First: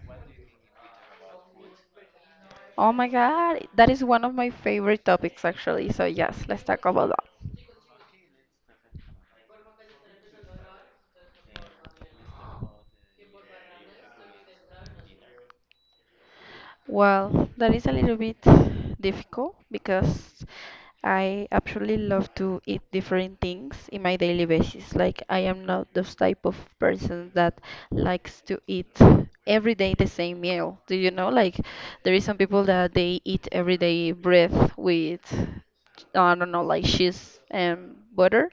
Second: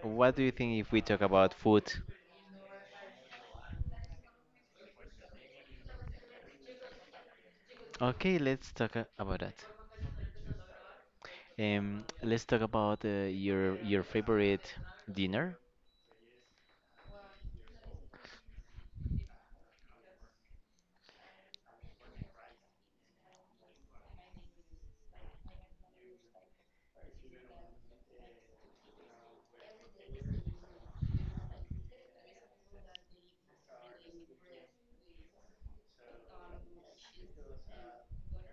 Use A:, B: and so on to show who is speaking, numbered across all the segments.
A: What do you think if we talk about food?
B: Oh my God, that is one of my favorite topics actually. So yes, let's talk about that.
A: Okay, let's talk about that. Let's talk about your favorite dinner.
B: Well, that is a little bit difficult because I absolutely love to eat different things in my daily basis. Like I am not those type of person that likes to eat every day the same meal. Do you know? Like there is some people that they eat every day bread with I don't know, like cheese and butter.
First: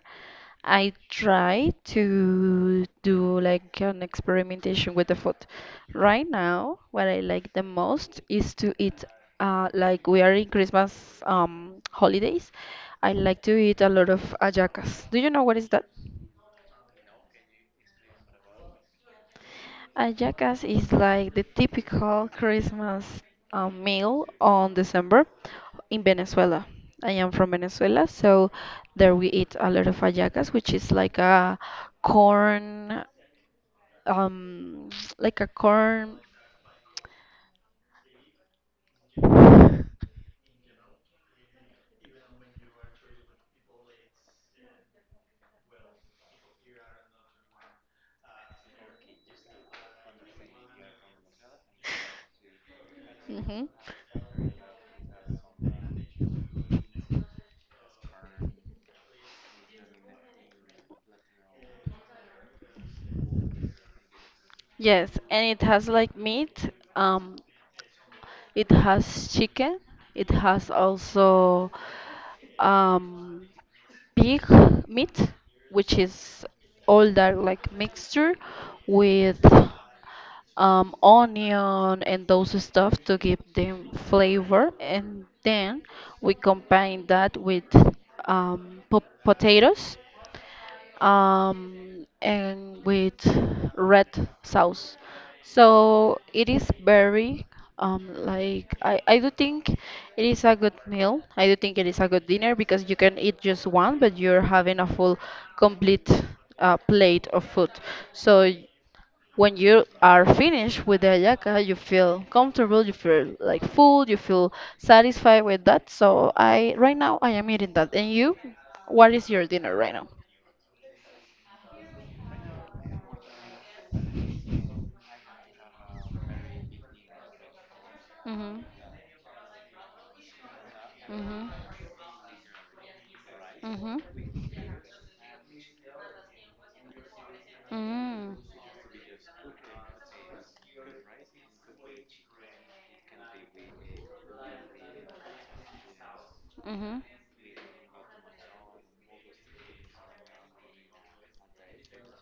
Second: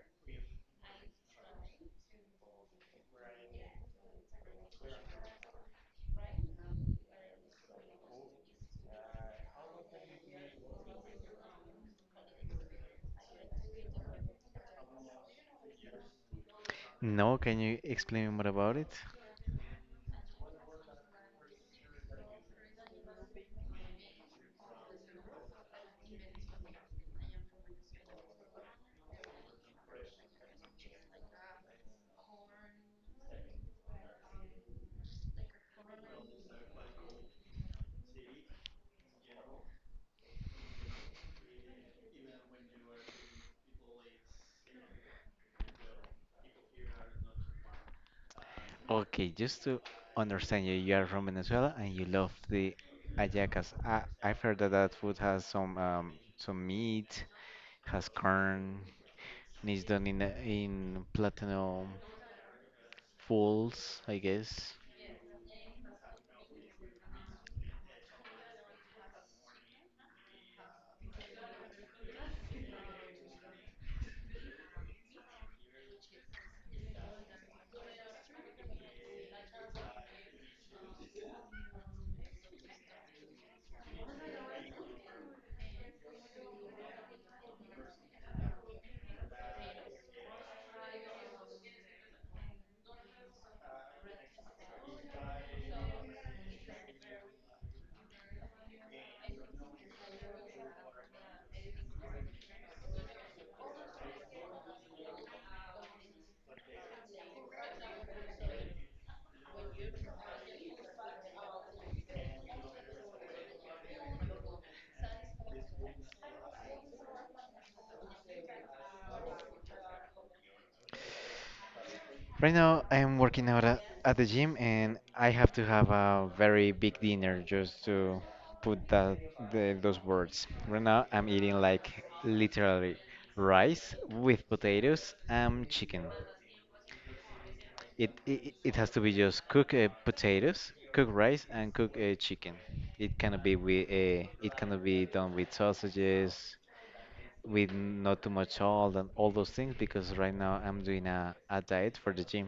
B: I try to do like an experimentation with the food. Right now, what I like the most is to eat like we are in Christmas holidays. I like to eat a lot of hallacas. Do you know what is that?
A: No, can you explain more about it?
B: A jackass is like the typical Christmas meal on December in Venezuela. I am from Venezuela, so there we eat a lot of hallacas, which is like a corn, um, like a corn.
A: Okay, just to understand you, you are from Venezuela and you love the hallacas.
B: Hmm
A: I've heard that that food has some meat, has corn, and it's done in platinum fulls, I guess.
B: Yes, and it has like meat. Um, It has chicken. It has also um, pig meat, which is all that like mixture with onion and those stuff to give them flavor. And then we combine that with po potatoes and with red sauce. So it is very like I do think it is a good meal. I do think it is a good dinner because you can eat just one, but you're having a full, complete plate of food. So when you are finished with the hallaca, you feel comfortable, you feel like full, you feel satisfied with that. So I right now I am eating that. And you, what is your dinner right now?
A: Right now, I'm working out at the gym, and I have to have a very big dinner just to
B: Mm-hmm.
A: put that the, those words. Right now, I'm
B: Mhm.
A: eating like literally rice
B: Mhm.
A: with potatoes and chicken.
B: Mm.
A: It has to be just cook potatoes, cook rice, and cook chicken. It cannot be with it cannot be done with sausages,
B: Mhm.
A: with not too much salt and all those things because right now I'm doing a diet for the gym.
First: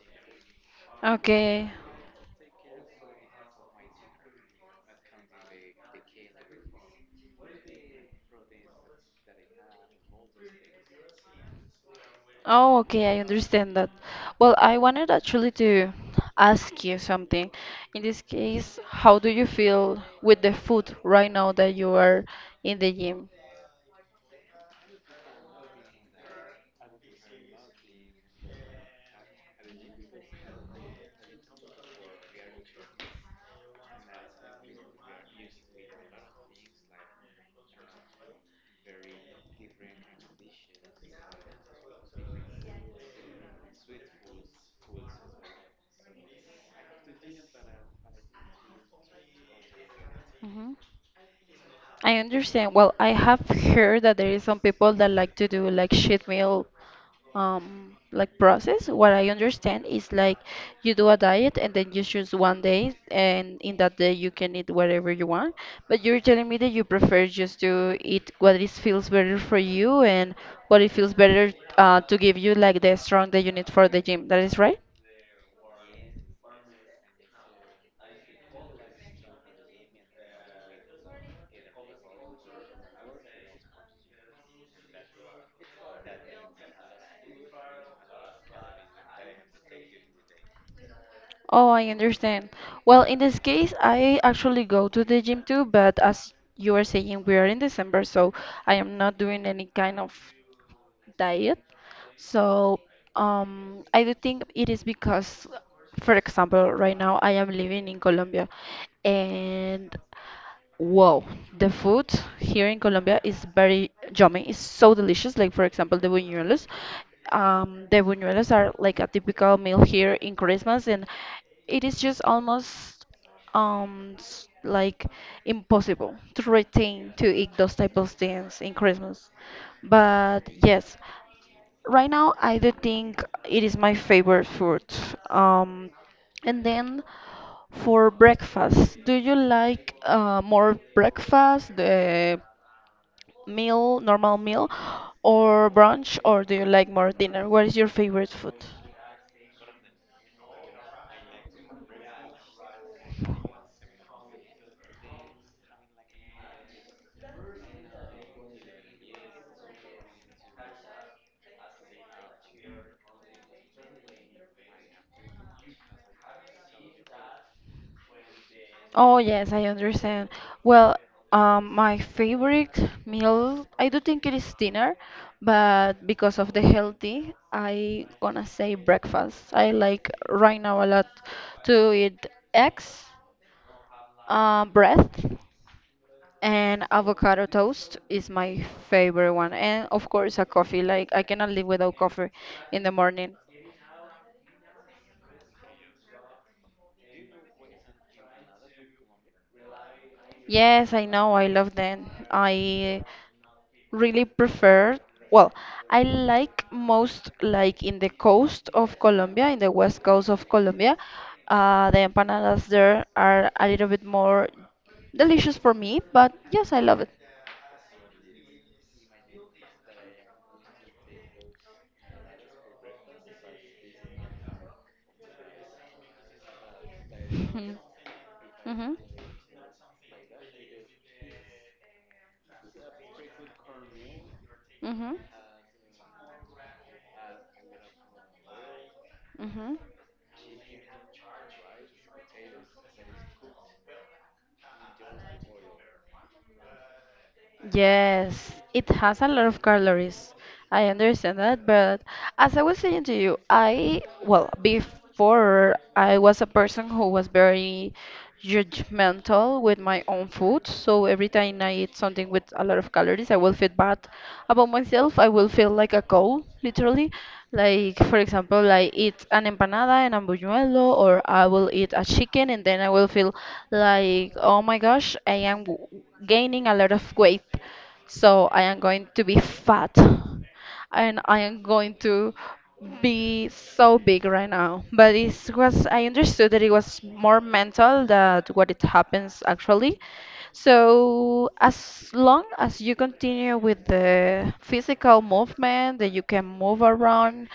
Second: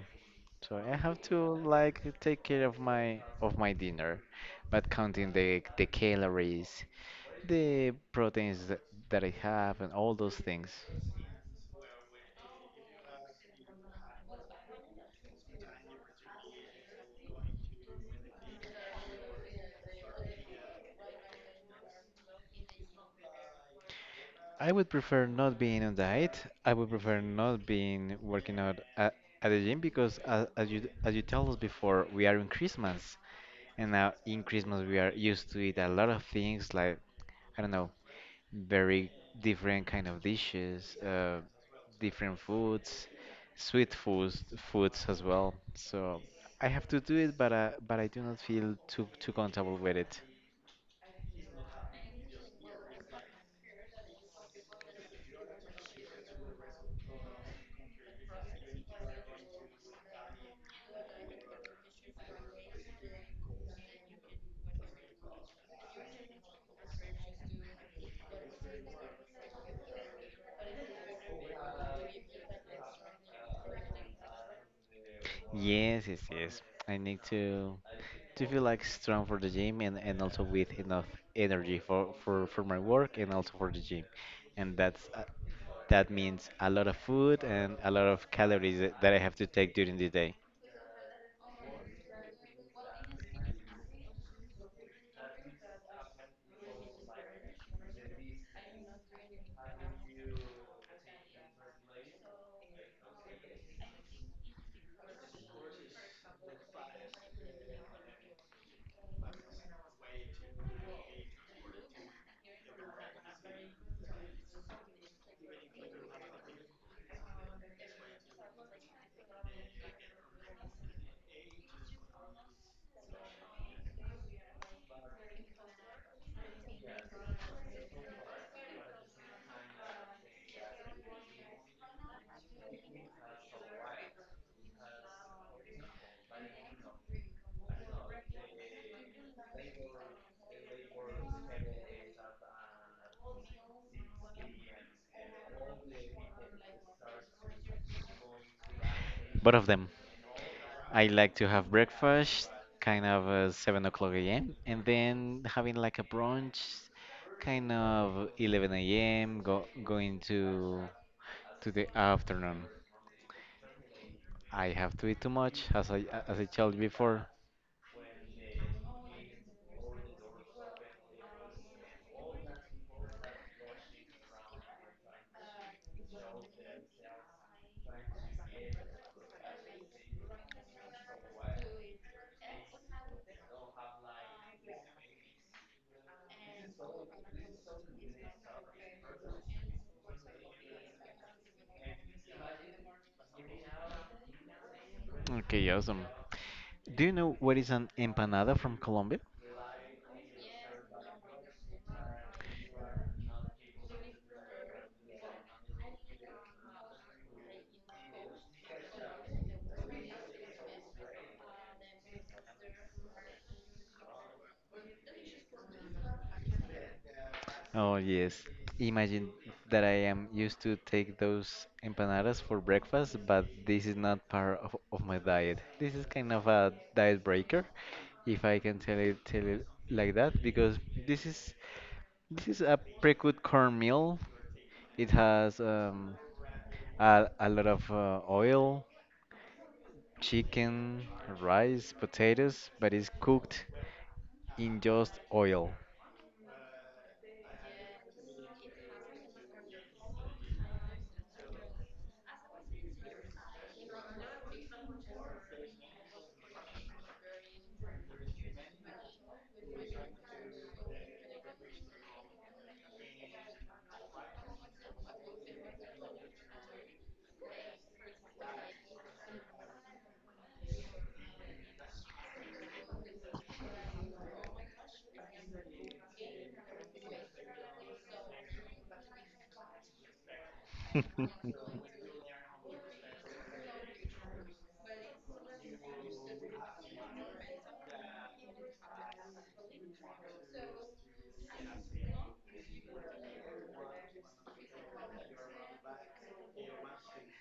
A: So I have to
B: Okay.
A: like take care of my dinner, but counting the calories, the proteins that I have and all those things.
B: Oh, okay, I understand that. Well, I wanted actually to ask you something. In this case, how do you feel with the food right now that you are in the gym?
A: I would prefer not being on diet. I would prefer not being working out at the gym because, as you told us before, we are in Christmas, and now in Christmas we are used to eat a lot of things like I don't know, very different kind of dishes, different foods, sweet foods, foods as well. So I have to do it, but I do not feel too comfortable with it.
B: Mhm. I understand. Well, I have heard that there is some people that like to do like cheat meal like process. What I understand is like you do a diet and then you choose one day, and in that day you can eat whatever you want, but you're telling me that you prefer just to eat what is feels better for you and what it feels better to give you like the strength that you need for the gym. That is right?
A: Yes, yes, yes. I need to feel like strong for the gym and also with enough energy for my work and also for the gym. And that's that means a lot of food and a lot of calories that I have to take during the day.
B: Oh, I understand. Well, in this case, I actually go to the gym too, but as you are saying, we are in December, so I am not doing any kind of diet. So I do think it is because, for example, right now I am living in Colombia and wow, the food here in Colombia is very yummy. It's so delicious. Like for example, the buñuelos. The buñuelos are like a typical meal here in Christmas, and it is just almost like impossible to retain to eat those type of things in Christmas. But yes. Right now, I do think it is my favorite food. Um, and then for breakfast, do you like more breakfast, the meal, normal meal, or brunch, or do you like more dinner? What is your favorite food?
A: Both of them. I like to have breakfast kind of 7 o'clock a.m. and then having like a brunch kind of 11 a.m. Going to the afternoon. I have to eat too much, as I told you before.
B: Oh, yes, I understand. Well, my favorite meal, I do think it is dinner, but because of the healthy, I gonna say breakfast. I like right now a lot to eat eggs, bread, and avocado toast is my favorite one. And of course, a coffee. Like, I cannot live without coffee in the morning.
A: Okay, awesome. Do you know what is an empanada from Colombia?
B: Yes, I know. I love them. I really prefer, well, I like most like in the coast of Colombia, in the west coast of Colombia, the empanadas there are a little bit more delicious for me, but yes, I love it.
A: Oh yes. Imagine that I am used to take those empanadas for breakfast, but this is not part of my diet. This is kind of a diet
B: hmm
A: breaker, if I
B: hmm
A: can tell it like that, because this is this is a pre-cooked corn meal.
B: hmm
A: It has a lot of oil,
B: hmm
A: chicken, rice, potatoes, but it's cooked in just oil.
B: Yes, it has a lot of calories. I understand that, but as I was saying to you, I, well, before I was a person who was very judgmental with my own food. So every time I eat something with a lot of calories, I will feel bad about myself. I will feel like a cow, literally. Like, for example, I eat an empanada and a buñuelo, or I will eat a chicken, and then I will feel like, oh my gosh, I am gaining a lot of weight. So I am going to be fat and I am going to be so big right now. But it was I understood that it was more mental than what it happens actually. So as long as you continue with the physical movement that you can move around,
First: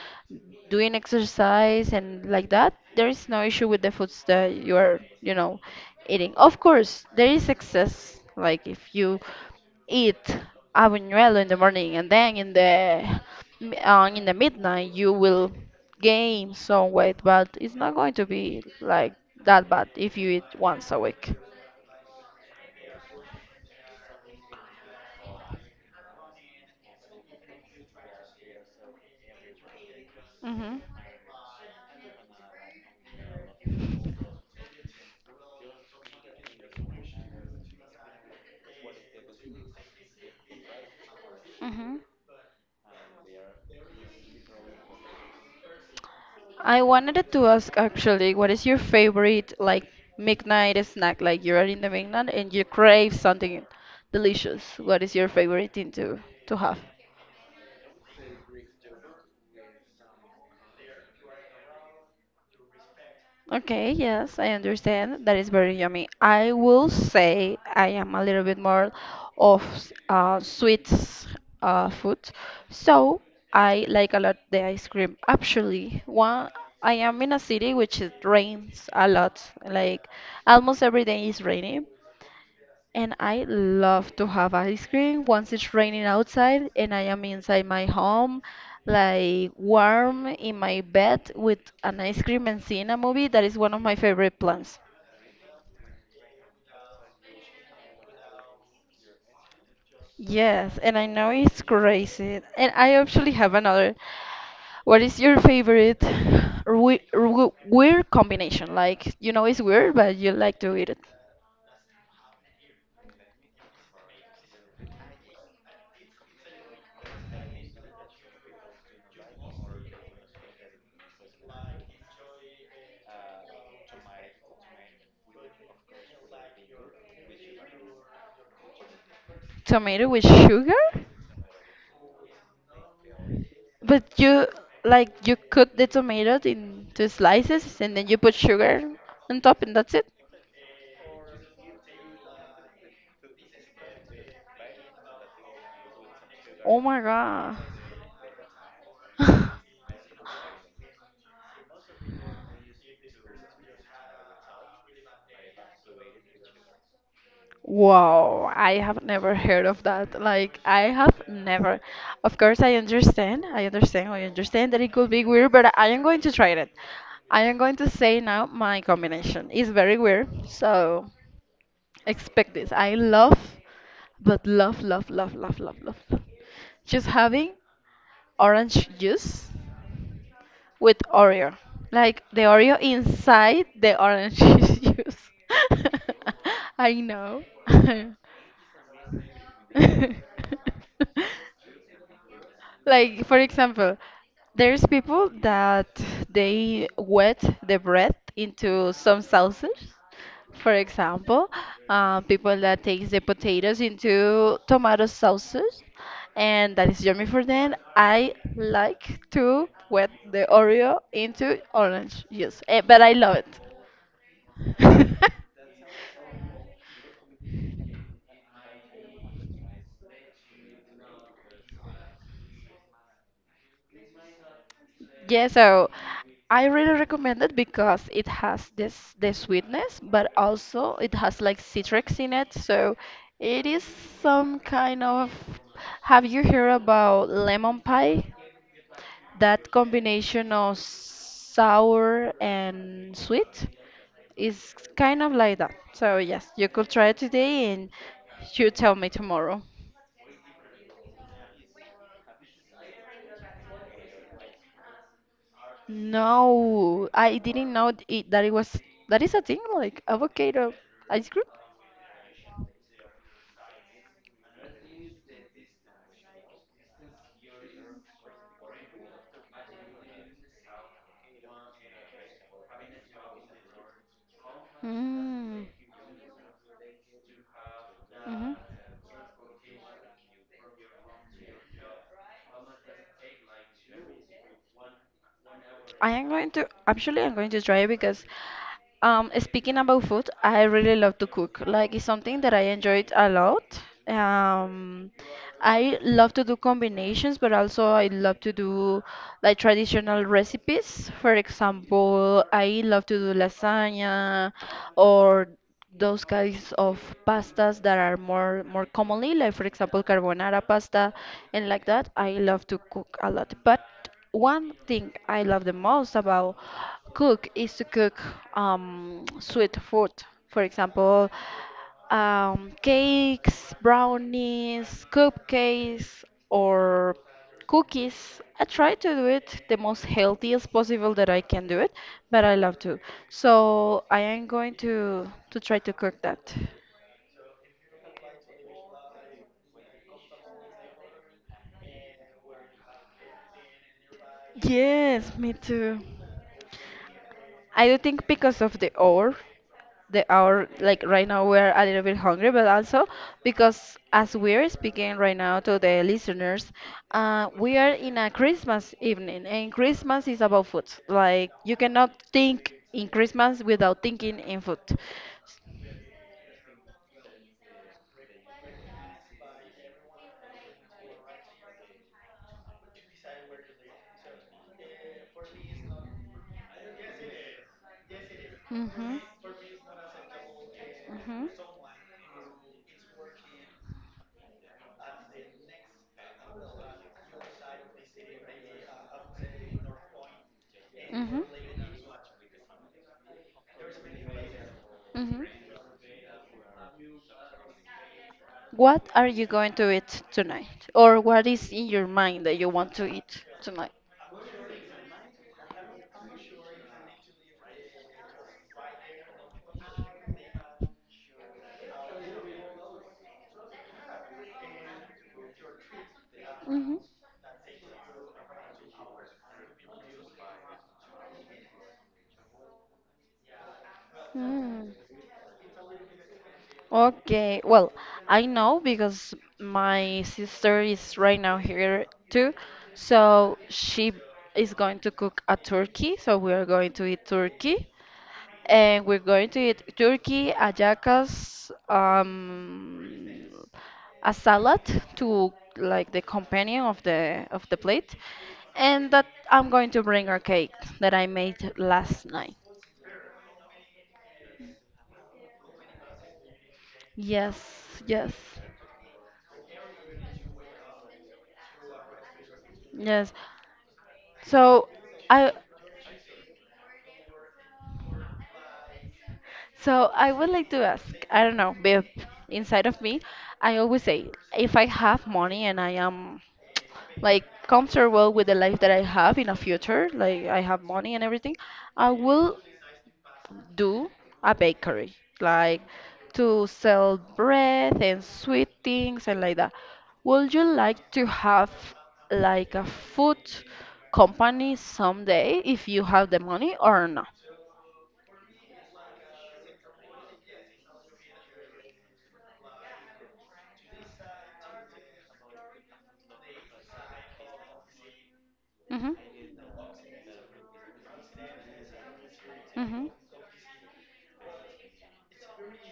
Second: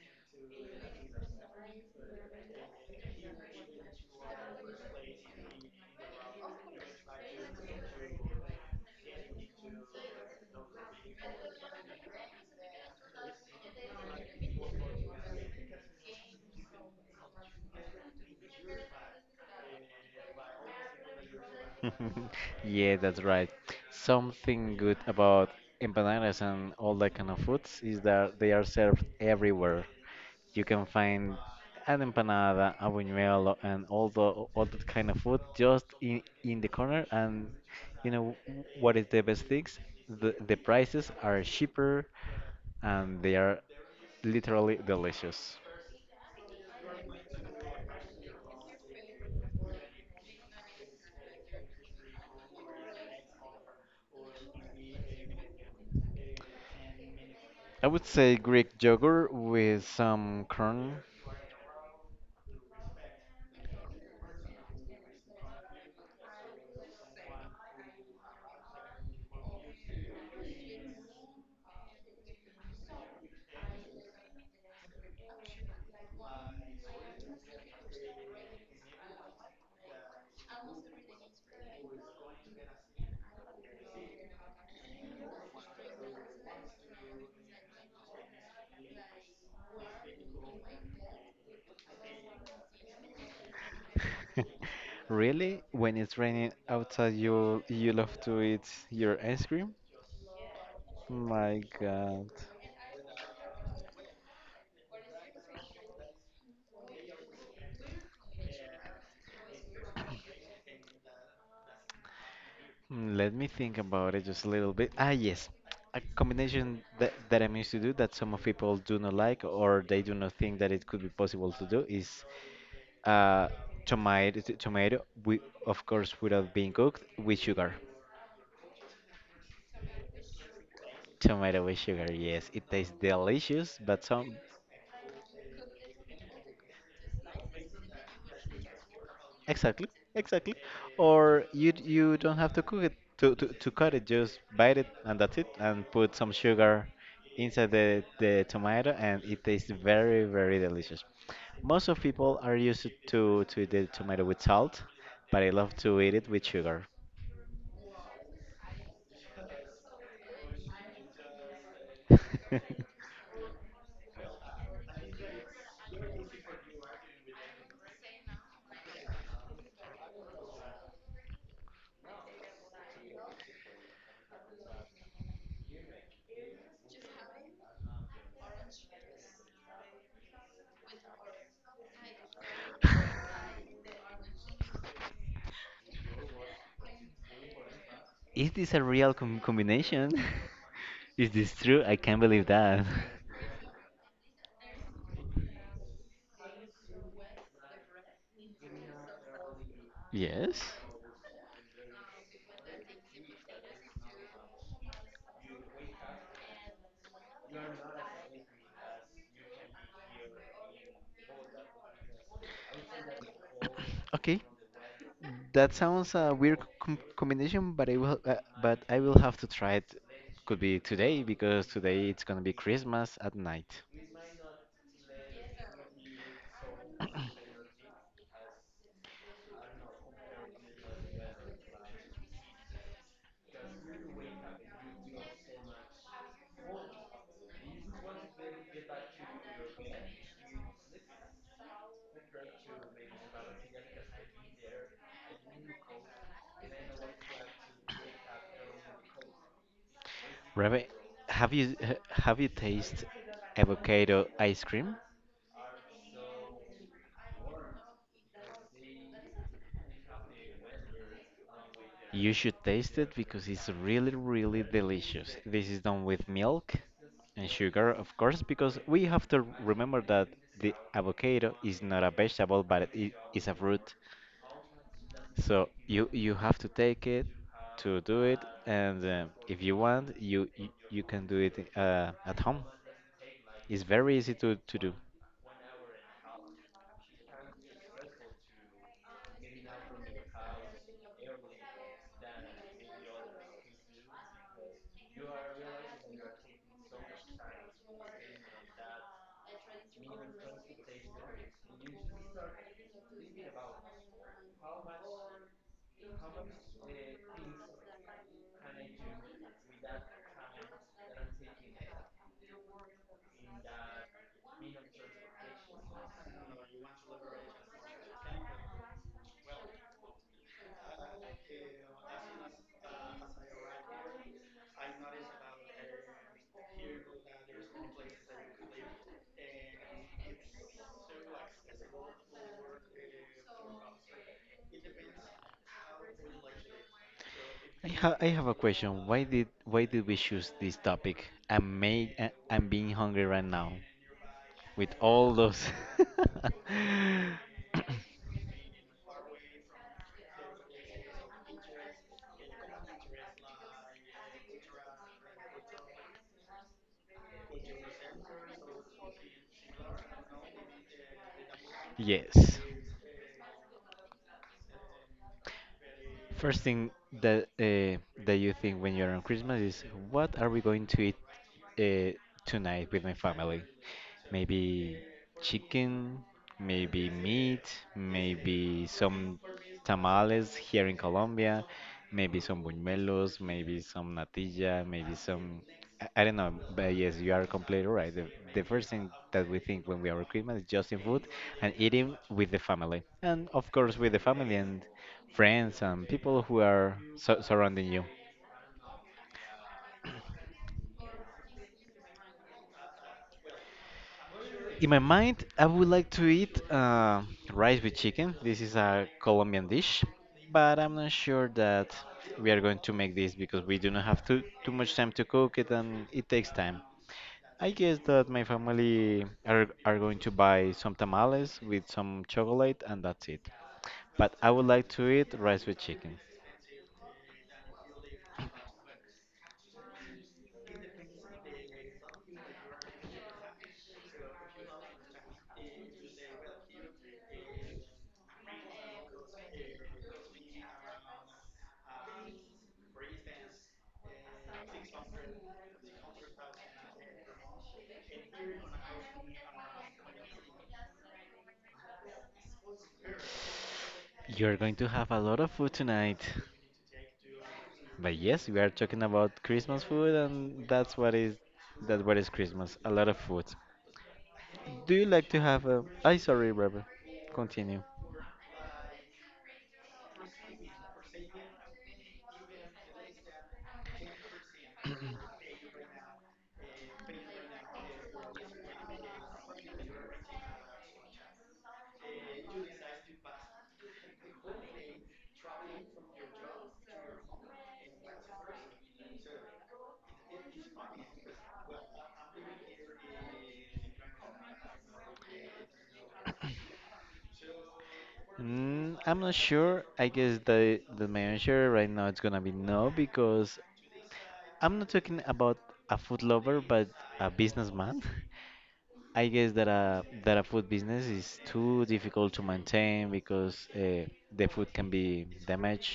B: doing exercise and like that, there is no issue with the foods that you are, you know, eating. Of course, there is excess. Like if you eat habanero in the morning and then in the in the midnight you will gain some weight, but it's not going to be like that bad if you eat once a week.
A: Yeah, that's right. Something good about empanadas and all that kind of foods is that they are served everywhere. You
B: Mhm.
A: can find an empanada, a buñuelo, and all that kind of food just in the corner. And you know what is the best things? The prices are
B: Mhm.
A: cheaper and they are literally delicious.
B: I wanted to ask actually, what is your favorite like midnight snack? Like you're in the midnight and you crave something delicious. What is your favorite thing to have?
A: I would say Greek yogurt with some corn.
B: Okay, yes, I understand. That is very yummy. I will say I am a little bit more of sweets food, so I like a lot the ice cream. Actually, one I am in a city which it rains a lot, like almost every day is raining. And I love to have ice cream once it's raining outside and I am inside my home, like warm in my bed with an ice cream and seeing a movie. That is one of my favorite plans.
A: Really? When it's raining outside, you love to eat your ice cream?
B: Yes, and I know
A: My
B: it's
A: God.
B: crazy. And I actually have another. What is your favorite weird combination? Like, you know it's weird, but you like to eat it.
A: Mm, let me think about it just a little bit. Ah, yes. A combination that I'm used to do that some of people do not like or they do not think that it could be possible to do is uh, tomato with, of course, without being cooked, with sugar.
B: Tomato with sugar?
A: Tomato with sugar, yes. It tastes delicious, but
B: But
A: some
B: you like you cut the tomatoes into slices and then you put sugar on top and
A: exactly,
B: that's it?
A: exactly. Or you don't have to cook it to cut it, just bite it and that's it, and put some
B: Oh
A: sugar
B: my god.
A: inside the tomato and it tastes very delicious. Most of people are used to eat the tomato with salt, but I love to eat it with sugar.
B: Wow, I have never heard of that. Like, I have never. Of course, I understand. I understand. I understand that it could be weird, but I am going to try it. I am going to say now my combination is very weird. So, expect this. I love, but love, love, love, love, love, love. Just having orange juice with Oreo. Like the Oreo inside the orange juice. I know.
A: Is this a real combination? Is this true? I can't believe that.
B: Like, for example, there's people that they wet the bread into some sauces.
A: Yes.
B: For example, people that takes the potatoes into tomato sauces, and that is yummy for them. I like to wet the Oreo into orange juice, eh, but I love
A: Okay.
B: it.
A: That sounds a weird combination, but I will have to try it. Could be today because today it's gonna be Christmas at night.
B: Yeah, so I really recommend it because it has this the sweetness, but also it has like citrus in it, so it is some kind of. Have you heard about lemon pie? That combination of sour and sweet is kind of like that. So yes, you could try it today and you tell me tomorrow.
A: Rebe, have you tasted avocado ice cream?
B: No, I didn't know it, that it was that is a thing like avocado ice cream.
A: You should taste it because it's really, really delicious. This is done with milk and sugar, of course, because we have to remember that the avocado is not a vegetable, but it is a fruit.
B: Mm.
A: So you have to take it to do it,
B: Mm-hmm.
A: and if you want, you can do it at home. It's very easy to do.
B: I am going to actually I'm going to try because speaking about food, I really love to cook. Like it's something that I enjoyed a lot. Um I love to do combinations, but also I love to do like traditional recipes. For example, I love to do lasagna or those kinds of pastas that are more commonly like for example carbonara pasta and like that. I love to cook a lot, but one thing I love the most about cook is to cook sweet food. For example, cakes, brownies, cupcakes, or cookies. I try to do it the most healthiest possible that I can do it, but I love to. So I am going to try to cook that.
A: I have a question. Why did we choose this topic? I'm made, I'm being hungry right now with all
B: Yes, me
A: those.
B: too. I do think because of the hour, like right now we're a little bit hungry, but also because as we're speaking right now to the listeners, we are in a Christmas evening, and Christmas is about food. Like you cannot
A: Yes.
B: think in Christmas without thinking in food.
A: First thing that you think when you're on Christmas is what are we going to eat uh, tonight with my family? Maybe chicken, maybe meat, maybe
B: Mm-hmm.
A: some tamales here in
B: Mm-hmm.
A: Colombia, maybe some buñuelos, maybe some natilla, maybe some. I don't know, but yes, you are completely right. The first thing that we think when we are Christmas is just in food
B: Mm-hmm.
A: and eating with the family. And of course, with the family and
B: Mm-hmm.
A: friends and people who are so surrounding you.
B: What are you going to eat tonight? Or what is in your mind that you want to eat tonight?
A: In my mind, I would like to eat rice with chicken. This is a Colombian dish, but I'm not sure that we are going to make this because we do not have too much time to cook it and it takes time. I guess that my family are going to buy some tamales with some chocolate and that's it. But I would like to
B: Mm-hmm.
A: eat rice with chicken.
B: Okay, well, I know because my sister is right now here too. So she is going to cook a turkey. So we are going to eat turkey. And we're going to eat turkey, ayacas, a salad to like the companion of the plate. And that I'm going to bring a cake that I made last night.
A: You're going to have a lot of food tonight.
B: Yes,
A: But
B: yes.
A: yes, we are talking about Christmas food and that's what is that what is Christmas, a lot of
B: Yes.
A: food.
B: So
A: Do you like to
B: I
A: have a? I sorry, Robert. Continue.
B: So I would like to ask, I don't know, babe, inside of me, I always say, if I have money and I am like comfortable with the life that I have in the future, like I have money and everything, I will do a bakery, like to sell bread and sweet things and like that. Would you like to have like a food company someday if you have the money or no?
A: Mm, I'm not sure. I guess the my answer right now it's gonna be no because I'm not talking about a food lover, but a businessman.
B: Mm-hmm.
A: I guess that a food business is too difficult to maintain
B: Mm-hmm.
A: because the food can be damaged,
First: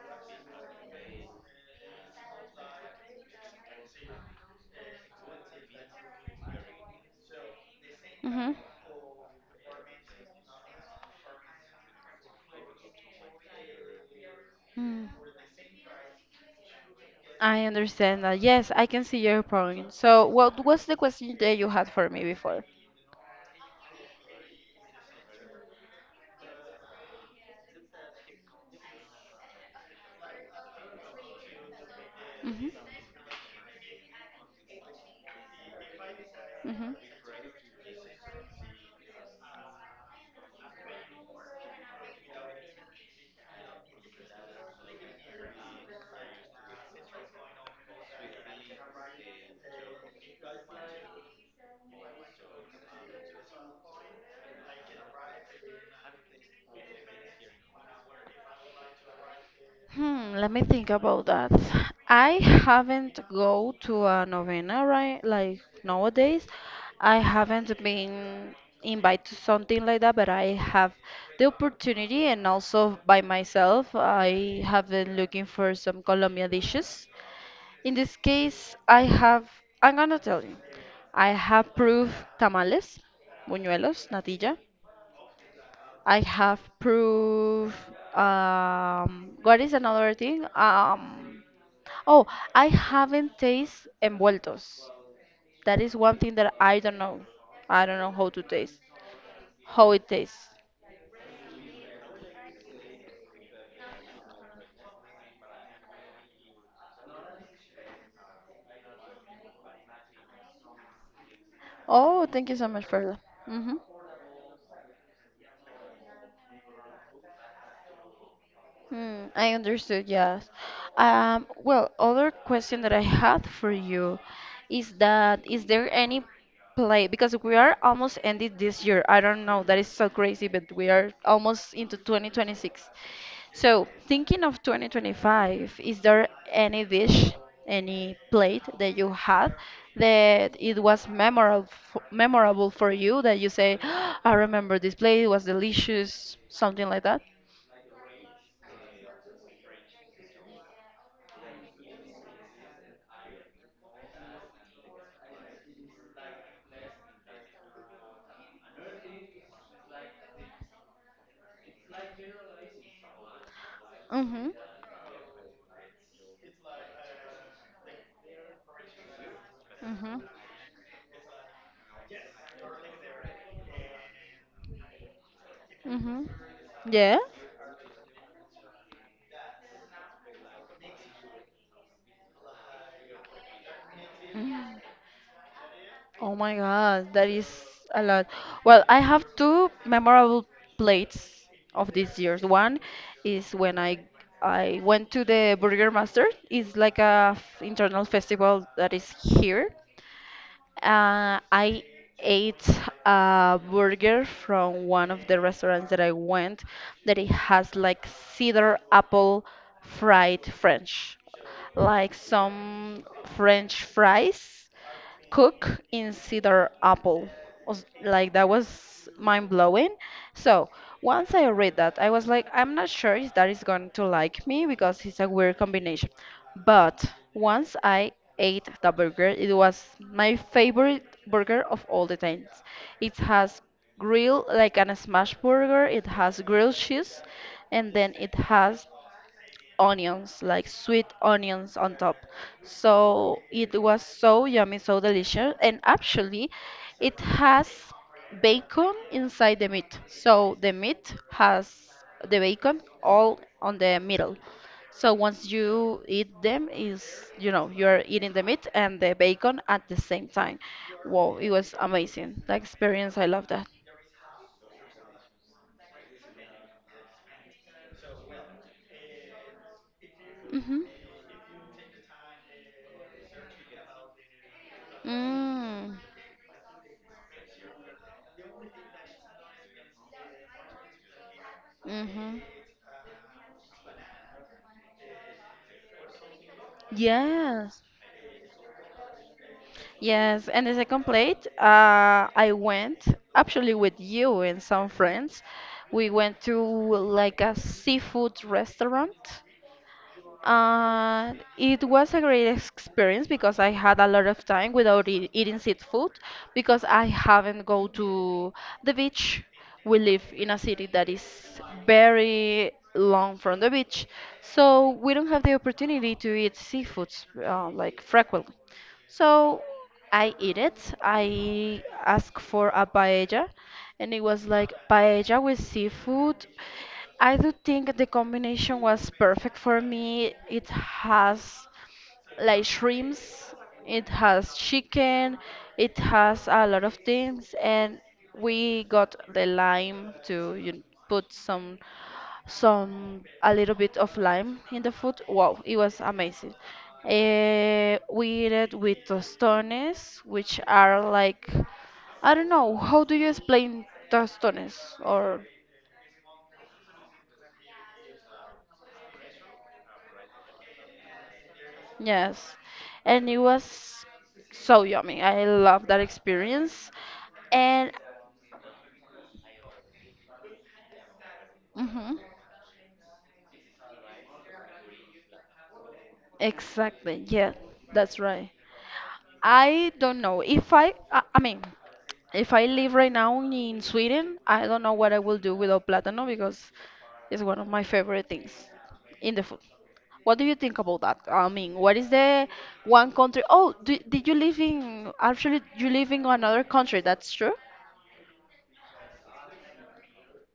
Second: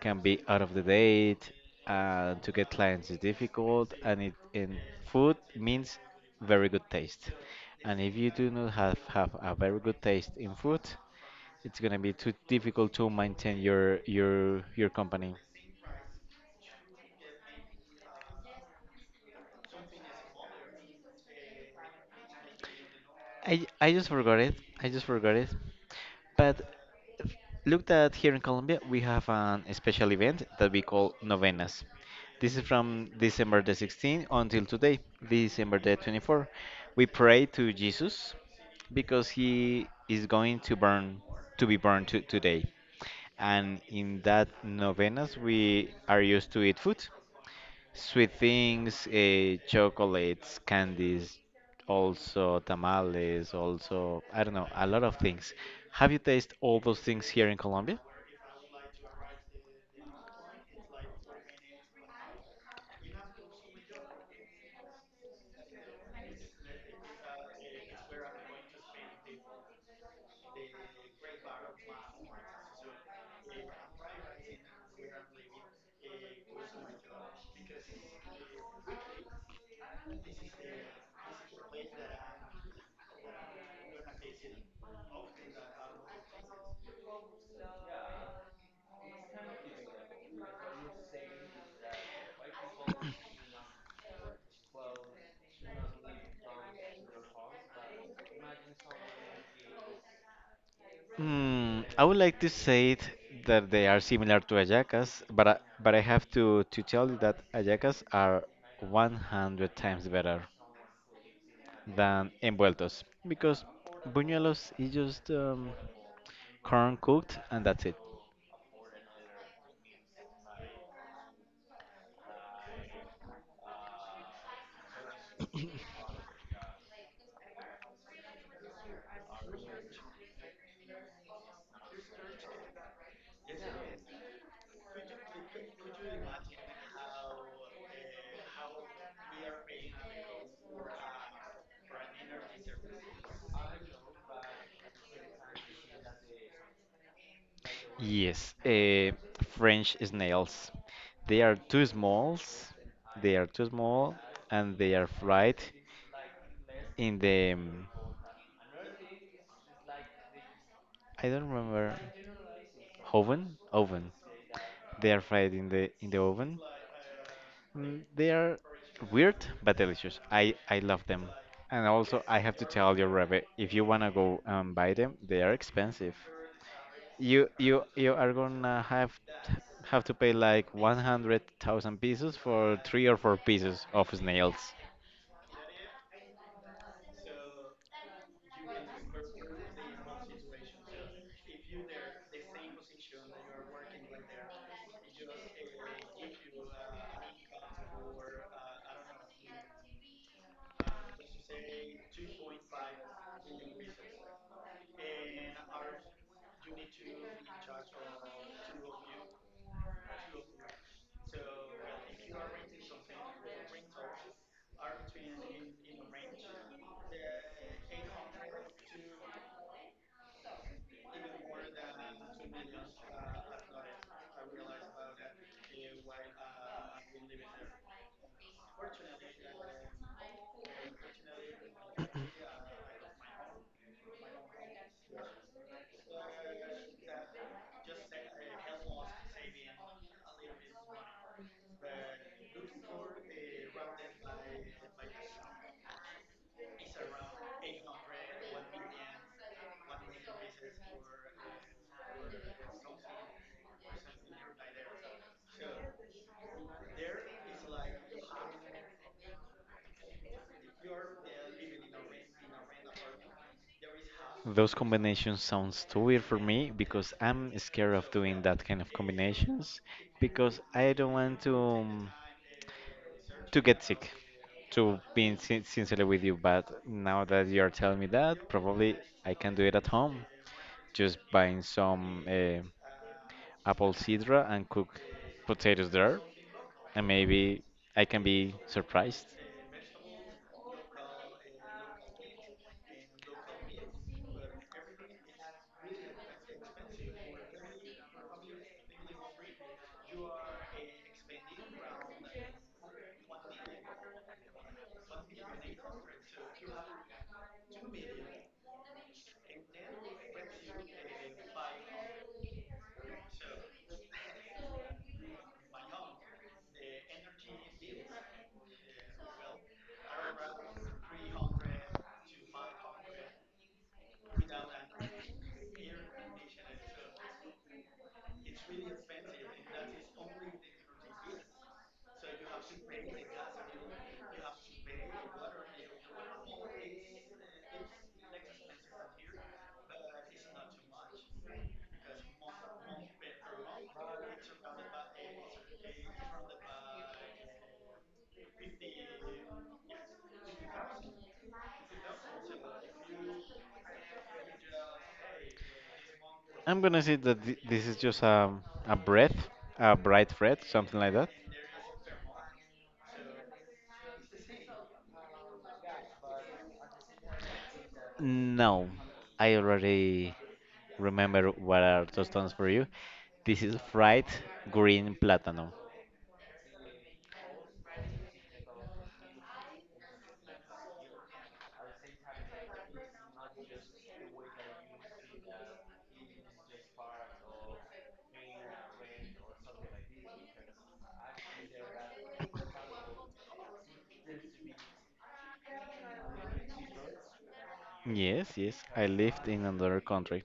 A: can be out of the date. To get clients is difficult, and it in food means very good taste. And if you do
B: Mm-hmm.
A: not have a very good taste in food, it's gonna be too difficult to maintain your your
B: Mm.
A: company.
B: I understand that. Yes, I can see your point. So, what was the question that you had for me before?
A: I just forgot it. I just forgot it. But f- look that here in Colombia we have an special event that we call novenas. This is
B: Hmm.
A: from December the 16th until today, December the 24th.
B: Hmm.
A: We pray to Jesus because he is going to burn to be burned to, today. And in that novenas we are used to eat food. Sweet things, chocolates, candies, also tamales, also, I don't know, a lot of things. Have you tasted all those things here in Colombia?
B: Hmm, let me think about that. I haven't go to a novena, right? Like nowadays, I haven't been invited to something like that, but I have the opportunity and also by myself, I have been looking for some Colombian dishes. In this case, I have, I'm gonna tell you, I have proof tamales, buñuelos, natilla. I have proof, what is another thing? Oh, I haven't tasted envueltos. That is one thing that I don't know. I don't know how to taste, how it tastes.
A: Hmm, I would like to say it that they are similar to hallacas, but but I have to tell you that hallacas are 100 times better
B: Oh,
A: than
B: thank you so much for
A: envueltos
B: that.
A: because
B: Mm-hmm.
A: buñuelos is just corn cooked and that's it.
B: Hmm, I understood, yes. Well, other question that I had for you is that is there any play because we are almost ended this year. I don't know, that is so crazy, but we are almost into 2026. So, thinking of 2025, is there any dish, any plate that you had that it was memorable for you that you say, I remember this plate, it was delicious, something like that?
A: Yes, French snails. They are too small. They are too small, and they are fried in the. I don't remember. Oven? Oven.
B: Mm-hmm.
A: They are fried in the oven. Mm, they are weird but delicious.
B: Mhm.
A: I love them. And also, I have to tell you, Rebe, if you wanna go and buy them, they are expensive.
B: Mhm. Yeah.
A: You are gonna have to pay like 100,000 pesos for three or four pieces of snails.
B: Mm. Oh my God, that is a lot. Well, I have two memorable plates of this year's. One is when I went to the Burger Master. It's like a internal festival that is here. I ate a burger from one of the restaurants that I went that it has like cedar apple fried French, like some French fries cook in cedar apple. Like that was mind blowing. So once I read that, I was like, I'm not sure if that is going to like me because it's a weird combination. But once I ate the burger, it was my favorite burger of all the times. It has grill like an smash burger, it has grilled cheese, and then it has onions, like sweet onions on top. So it was so yummy, so delicious. And actually, it has bacon inside the meat. So the meat has the bacon all on the middle. So once you eat them, is you know you're eating the meat and the bacon at the same time. Wow, it was amazing. The experience, I love that.
A: Those combinations sounds too weird for me because I'm scared of doing that kind of combinations because
B: Mhm.
A: I don't want to get sick. To being
B: Mm.
A: sincerely with you, but now that you're telling me that, probably I can do it at home. Just buying some
B: Mhm.
A: apple cider and cook potatoes there and maybe
B: Yeah.
A: I can be surprised.
B: Yes, and the second plate, I went actually with you and some friends. We went to like a seafood restaurant. And it was a great experience because I had a lot of time without e eating seafood because I haven't go to the beach. We live in a city that is very long from the beach, so we don't have the opportunity to eat seafoods like frequently. So. I eat it. I asked for a paella, and it was like paella with seafood. I do think the combination was perfect for me. It has like shrimps, it has chicken, it has a lot of things, and we got the lime to you know, put some a little bit of lime in the food. Wow, it was amazing. Eh, we ate it with tostones, which are like I don't know how do you explain tostones or
A: I'm gonna say that this is just a breath, a bright red, something like that.
B: yes, and it was so yummy. I love that experience, and
A: No, I already remember what are
B: mhm,
A: those terms for you. This is fried green platano.
B: exactly, yeah, that's right. I don't know. If I, I mean, if I live right now in Sweden, I don't know what I will do without plátano because it's one of my favorite things in the food. What do you think about that? I mean, what is the one country? Oh, did you live in, actually, you live in another country, that's true.
A: Yes, yes, I lived in another country.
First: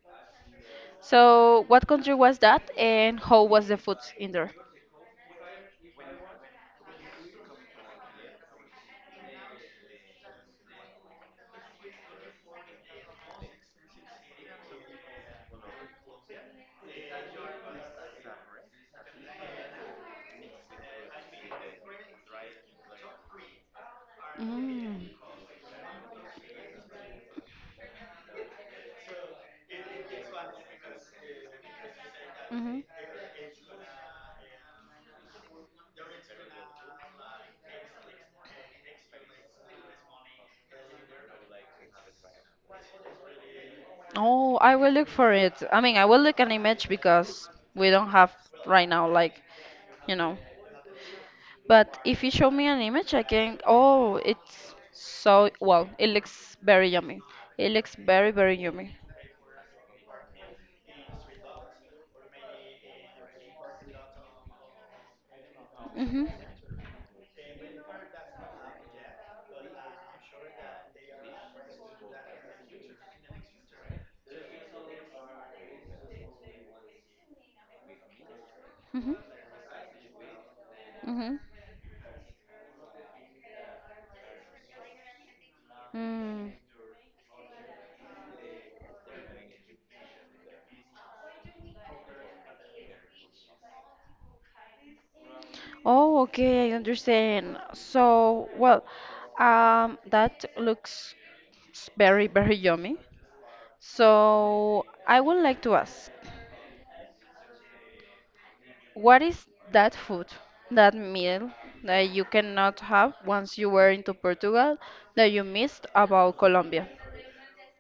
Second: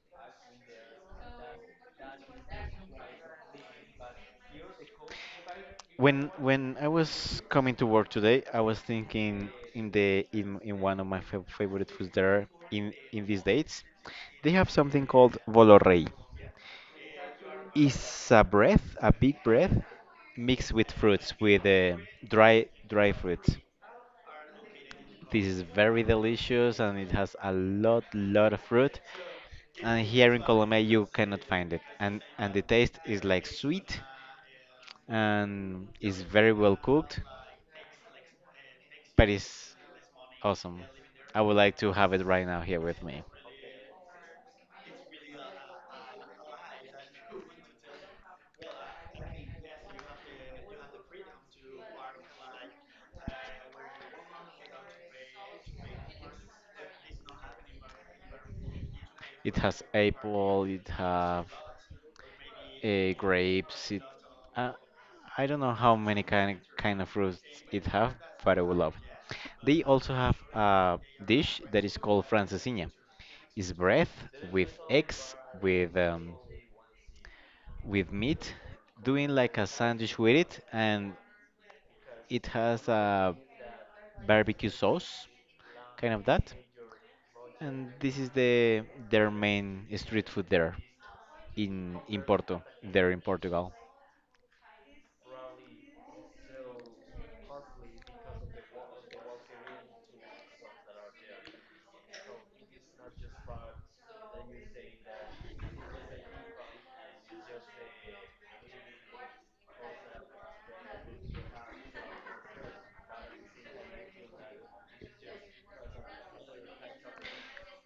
B: So, what country was that and how was the food in there?
A: When I was coming to work today, I was thinking in in one of my favorite foods there in these dates. They have something called Volorei. Is a breath, a big breath, mixed with fruits, with dry fruits.
B: Mm.
A: This is very delicious and it has a lot of fruit. And here in Colombia you cannot find it. And the taste is like sweet and is very well cooked, but it's awesome. I would like to have it right now here with me.
B: Oh, I will look for it. I mean, I will look an image because we don't have right now, like, you know. But if you show me an image, I can. Oh, it's so well. It looks very yummy. It looks very, very yummy.
A: It has apple, it have grapes. It, uh, I don't know how many
B: Mhm.
A: kind of fruits it have, but I would love. They also have a dish that is called francesinha. It's bread with eggs with meat,
B: Mhm.
A: doing like a sandwich with it, and
B: Mhm.
A: it has a barbecue sauce, kind of that.
B: Mm.
A: And this is the their main street food there in Porto, there in Portugal.
B: Oh, okay, I understand. So, well, that looks very, very yummy. So, I would like to ask, what is that food, that meal that you cannot have once you were into Portugal that you missed about Colombia?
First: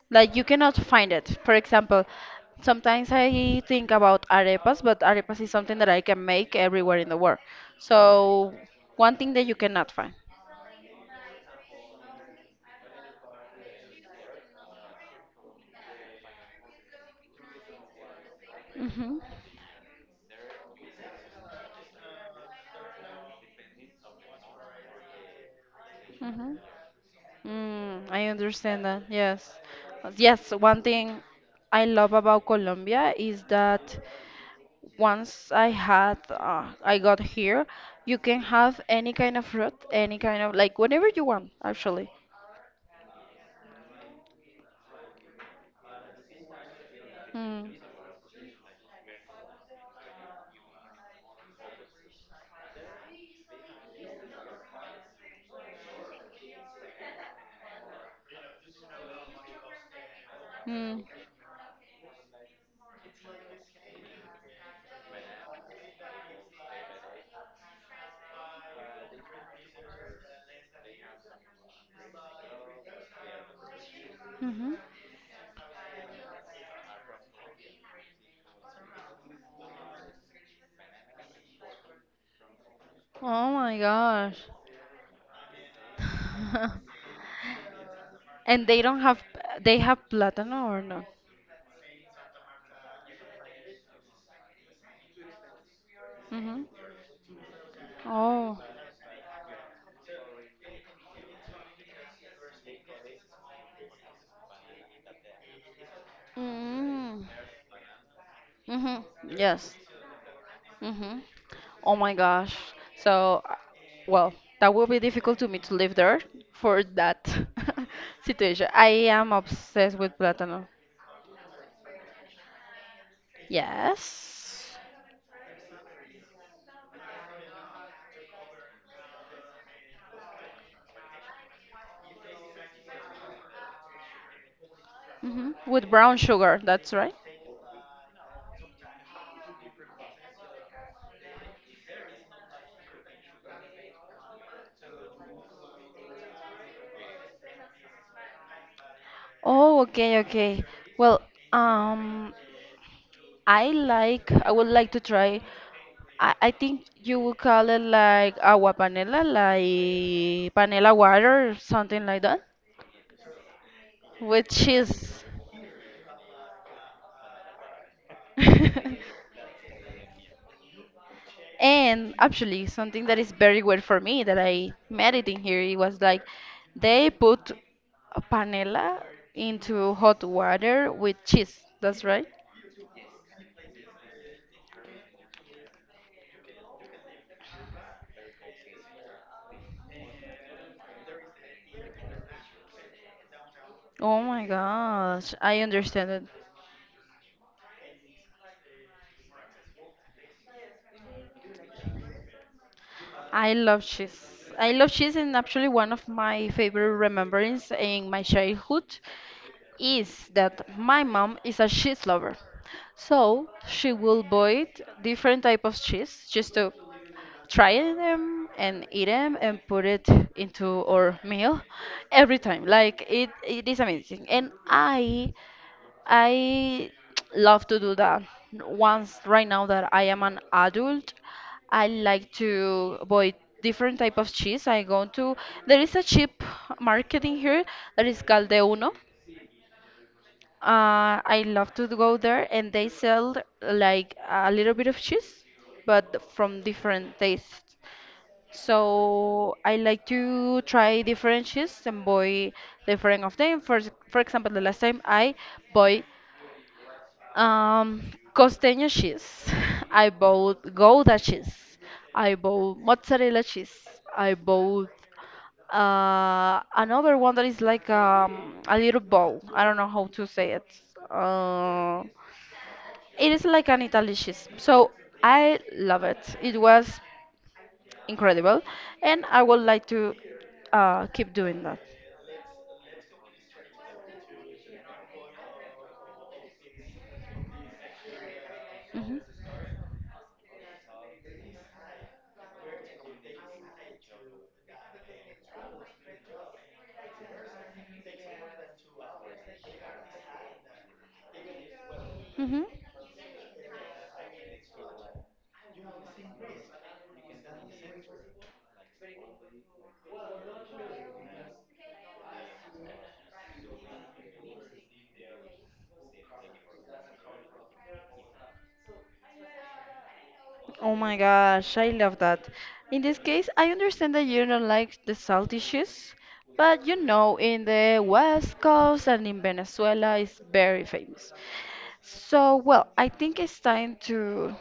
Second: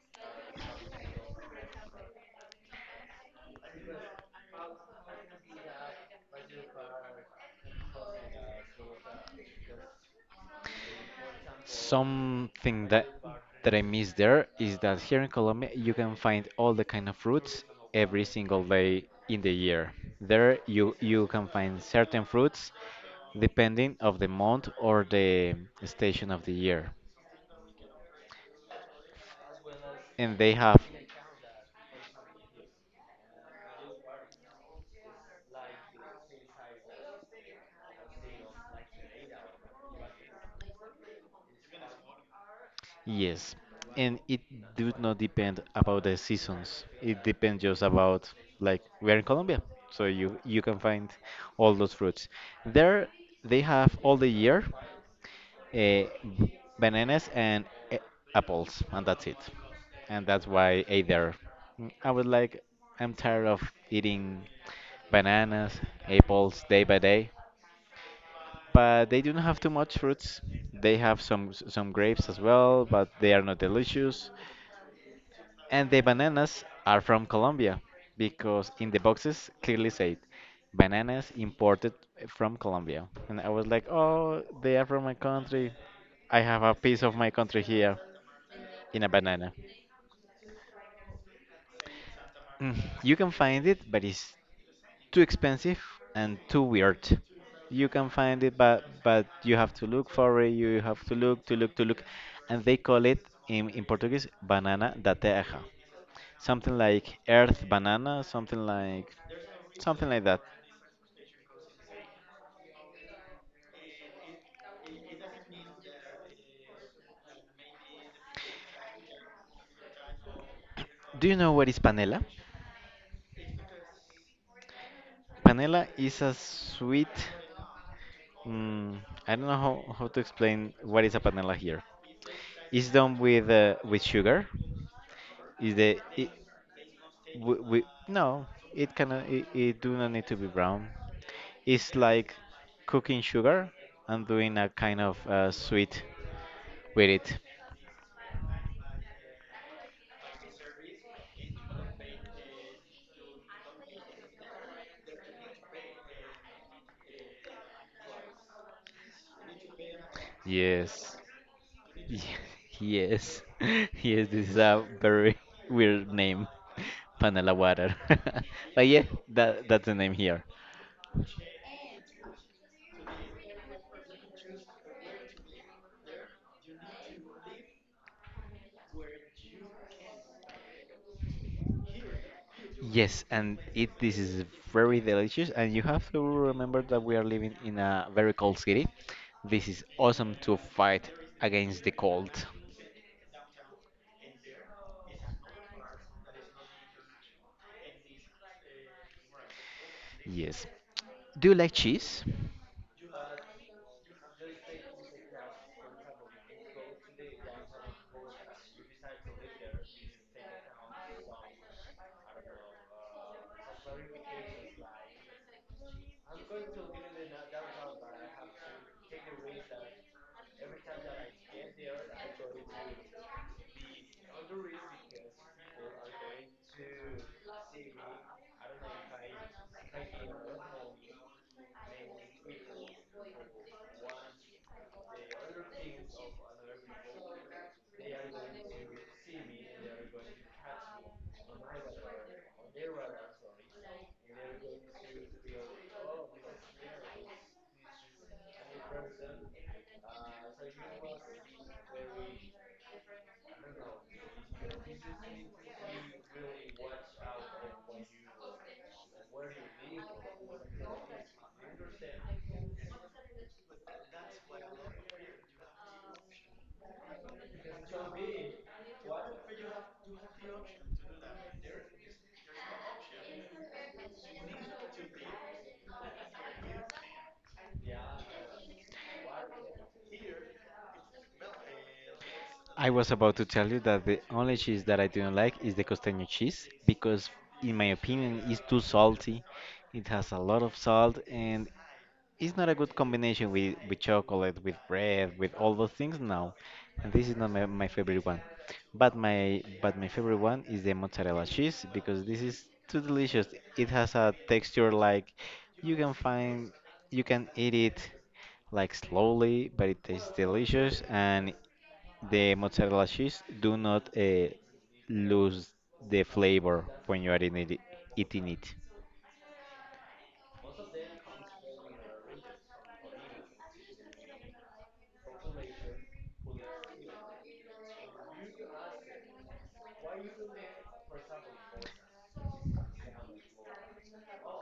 B: Like you cannot find it. For example, sometimes I think about arepas, but arepas is something that I can make everywhere in the world. So one thing that you cannot find.
A: Something that I miss there is that here in Colombia you can find all the kind of fruits every single day
B: Mm-hmm.
A: in the year. There you can find certain fruits depending of the month or the station of the
B: Hmm.
A: year.
B: Mm, I understand that. Yes.
A: And
B: Yes,
A: they have
B: one thing I love about Colombia is that once I had I got here, you can have any kind of fruit, any kind of like whatever you want, actually.
A: yes. And it do not depend about the seasons. It depends
B: Mm.
A: just about like we are in Colombia. So you can find all those fruits. There they have all the year uh, bananas and a- apples, and that's it. And that's why I
B: Mm.
A: ate there. Mm, I was like, I'm tired of eating bananas, apples day by day. But they do not have too much fruits. They have some some grapes as well, but they are not delicious.
B: Hmm.
A: And the bananas are from Colombia because in the boxes clearly said bananas imported from Colombia. And I
B: Oh
A: was
B: my
A: like,
B: gosh.
A: oh, they are from my country. I have a piece of my country here
B: And they don't
A: in a
B: have
A: banana.
B: they have plátano or no?
A: Mm, you can find it, but it's too expensive and too
B: Mm-hmm.
A: weird. You can find it,
B: Oh.
A: but you have to look for it. You have to look, to look, to look, and they call it in, Portuguese banana da terra, something like
B: Mm.
A: earth banana, something
B: Mm-hmm.
A: like
B: Yes.
A: Something like that.
B: Mm-hmm. Oh my gosh. So, well, that will be difficult to me to live there for that situation. I am obsessed with platano.
A: Do you know what is panela?
B: Yes.
A: Panela is a sweet. Mm, I don't know how to explain what is a panela here. It's done with sugar. Is
B: Mm-hmm. With
A: the
B: brown
A: it,
B: sugar, that's right.
A: we, no? It cannot. It do not need to be brown. It's like cooking sugar and doing a kind of sweet with it.
B: Oh, okay, okay. Well, um, I would like to try. I think you would call it like agua panela, like panela
A: Yes.
B: water, something like
A: Y-
B: that,
A: Yes, yes, this
B: with
A: is a
B: cheese.
A: very weird name, Panela Water. But yeah, that's the name here.
B: And actually, something that is very weird for me that I met it in here, it was like they put a panela into hot water with cheese. That's right.
A: Yes, and it this is very delicious, and you have to remember that we are living in a very cold city. This is awesome to fight against the cold.
B: Oh my gosh, I understand it.
A: Yes. Do you like cheese?
B: I love cheese. I love cheese, and actually, one of my favorite remembrance in my childhood is that my mom is a cheese lover. So she will buy different type of cheese just to try them and eat them and put it into our meal every time. It is amazing. I love to do that. Once right now that I am an adult, I like to buy different type of cheese. I go to there is a cheap market in here that is called De Uno. I love to go there, and they sell like a little bit of cheese, but from different tastes. So I like to try different cheese and buy different of them. For for example, the last time I bought um, costeño cheese. I bought Gouda cheese. I bought mozzarella cheese. I bought another one that is like a little ball. I don't know how to say it. Uh, it is like an Italian cheese. So I love it. It was incredible, and I would like to keep doing that.
A: I was about to tell you that the only cheese that I don't like is the costeño cheese because, in my opinion, it's too
B: Hmm.
A: salty. It has a lot of salt and it's not a good combination with, chocolate, with bread, with all those things. No, and this is not my favorite one. But my favorite one is the mozzarella cheese because this
B: Hmm.
A: is too delicious. It has a texture like you can find you can eat it like slowly, but it tastes delicious and the mozzarella cheese do not lose the flavor when you are in it, eating it.
B: Oh my gosh, I love that. In this case, I understand that you don't like the salt dishes, but you know, in the West Coast and in Venezuela, it's very famous. So, well, I think it's time to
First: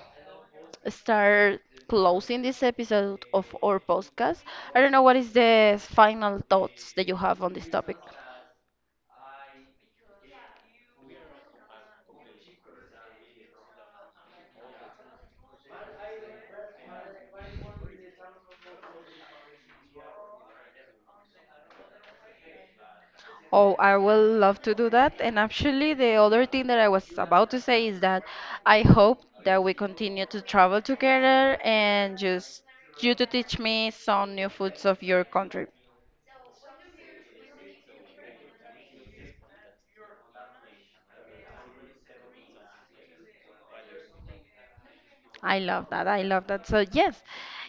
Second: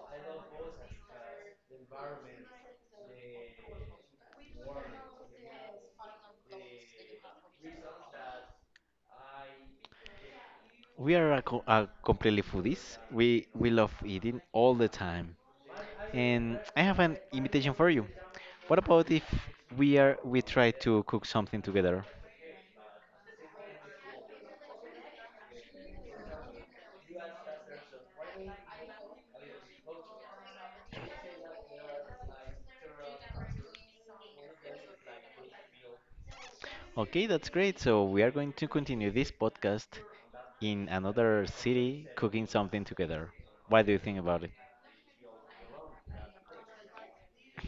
B: start closing this episode of our podcast. I don't know what is the final thoughts that you have on this topic.
A: We are a, a completely foodies. We love eating all the time. And I have an invitation for you. What about if we try to cook something together?
B: Oh, I will love to do that. And actually, the other thing that I was about to say is that I hope that we continue to travel together and just you to teach me some new foods of your country.
A: Okay, that's great. So we are going to continue this podcast in another city cooking something together. What do you think about it?
B: I love that. I love that. So, yes,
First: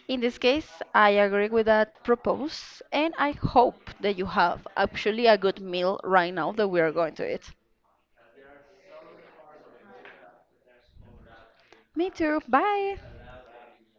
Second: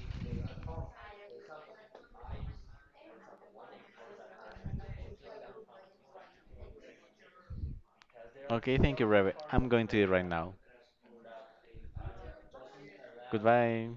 B: in this case, I agree with that propose, and I hope that you have actually a good meal right now that we are going to eat.
A: Okay, thank you, Rabbit. I'm going to eat right now.
B: Me too. Bye.
A: Goodbye.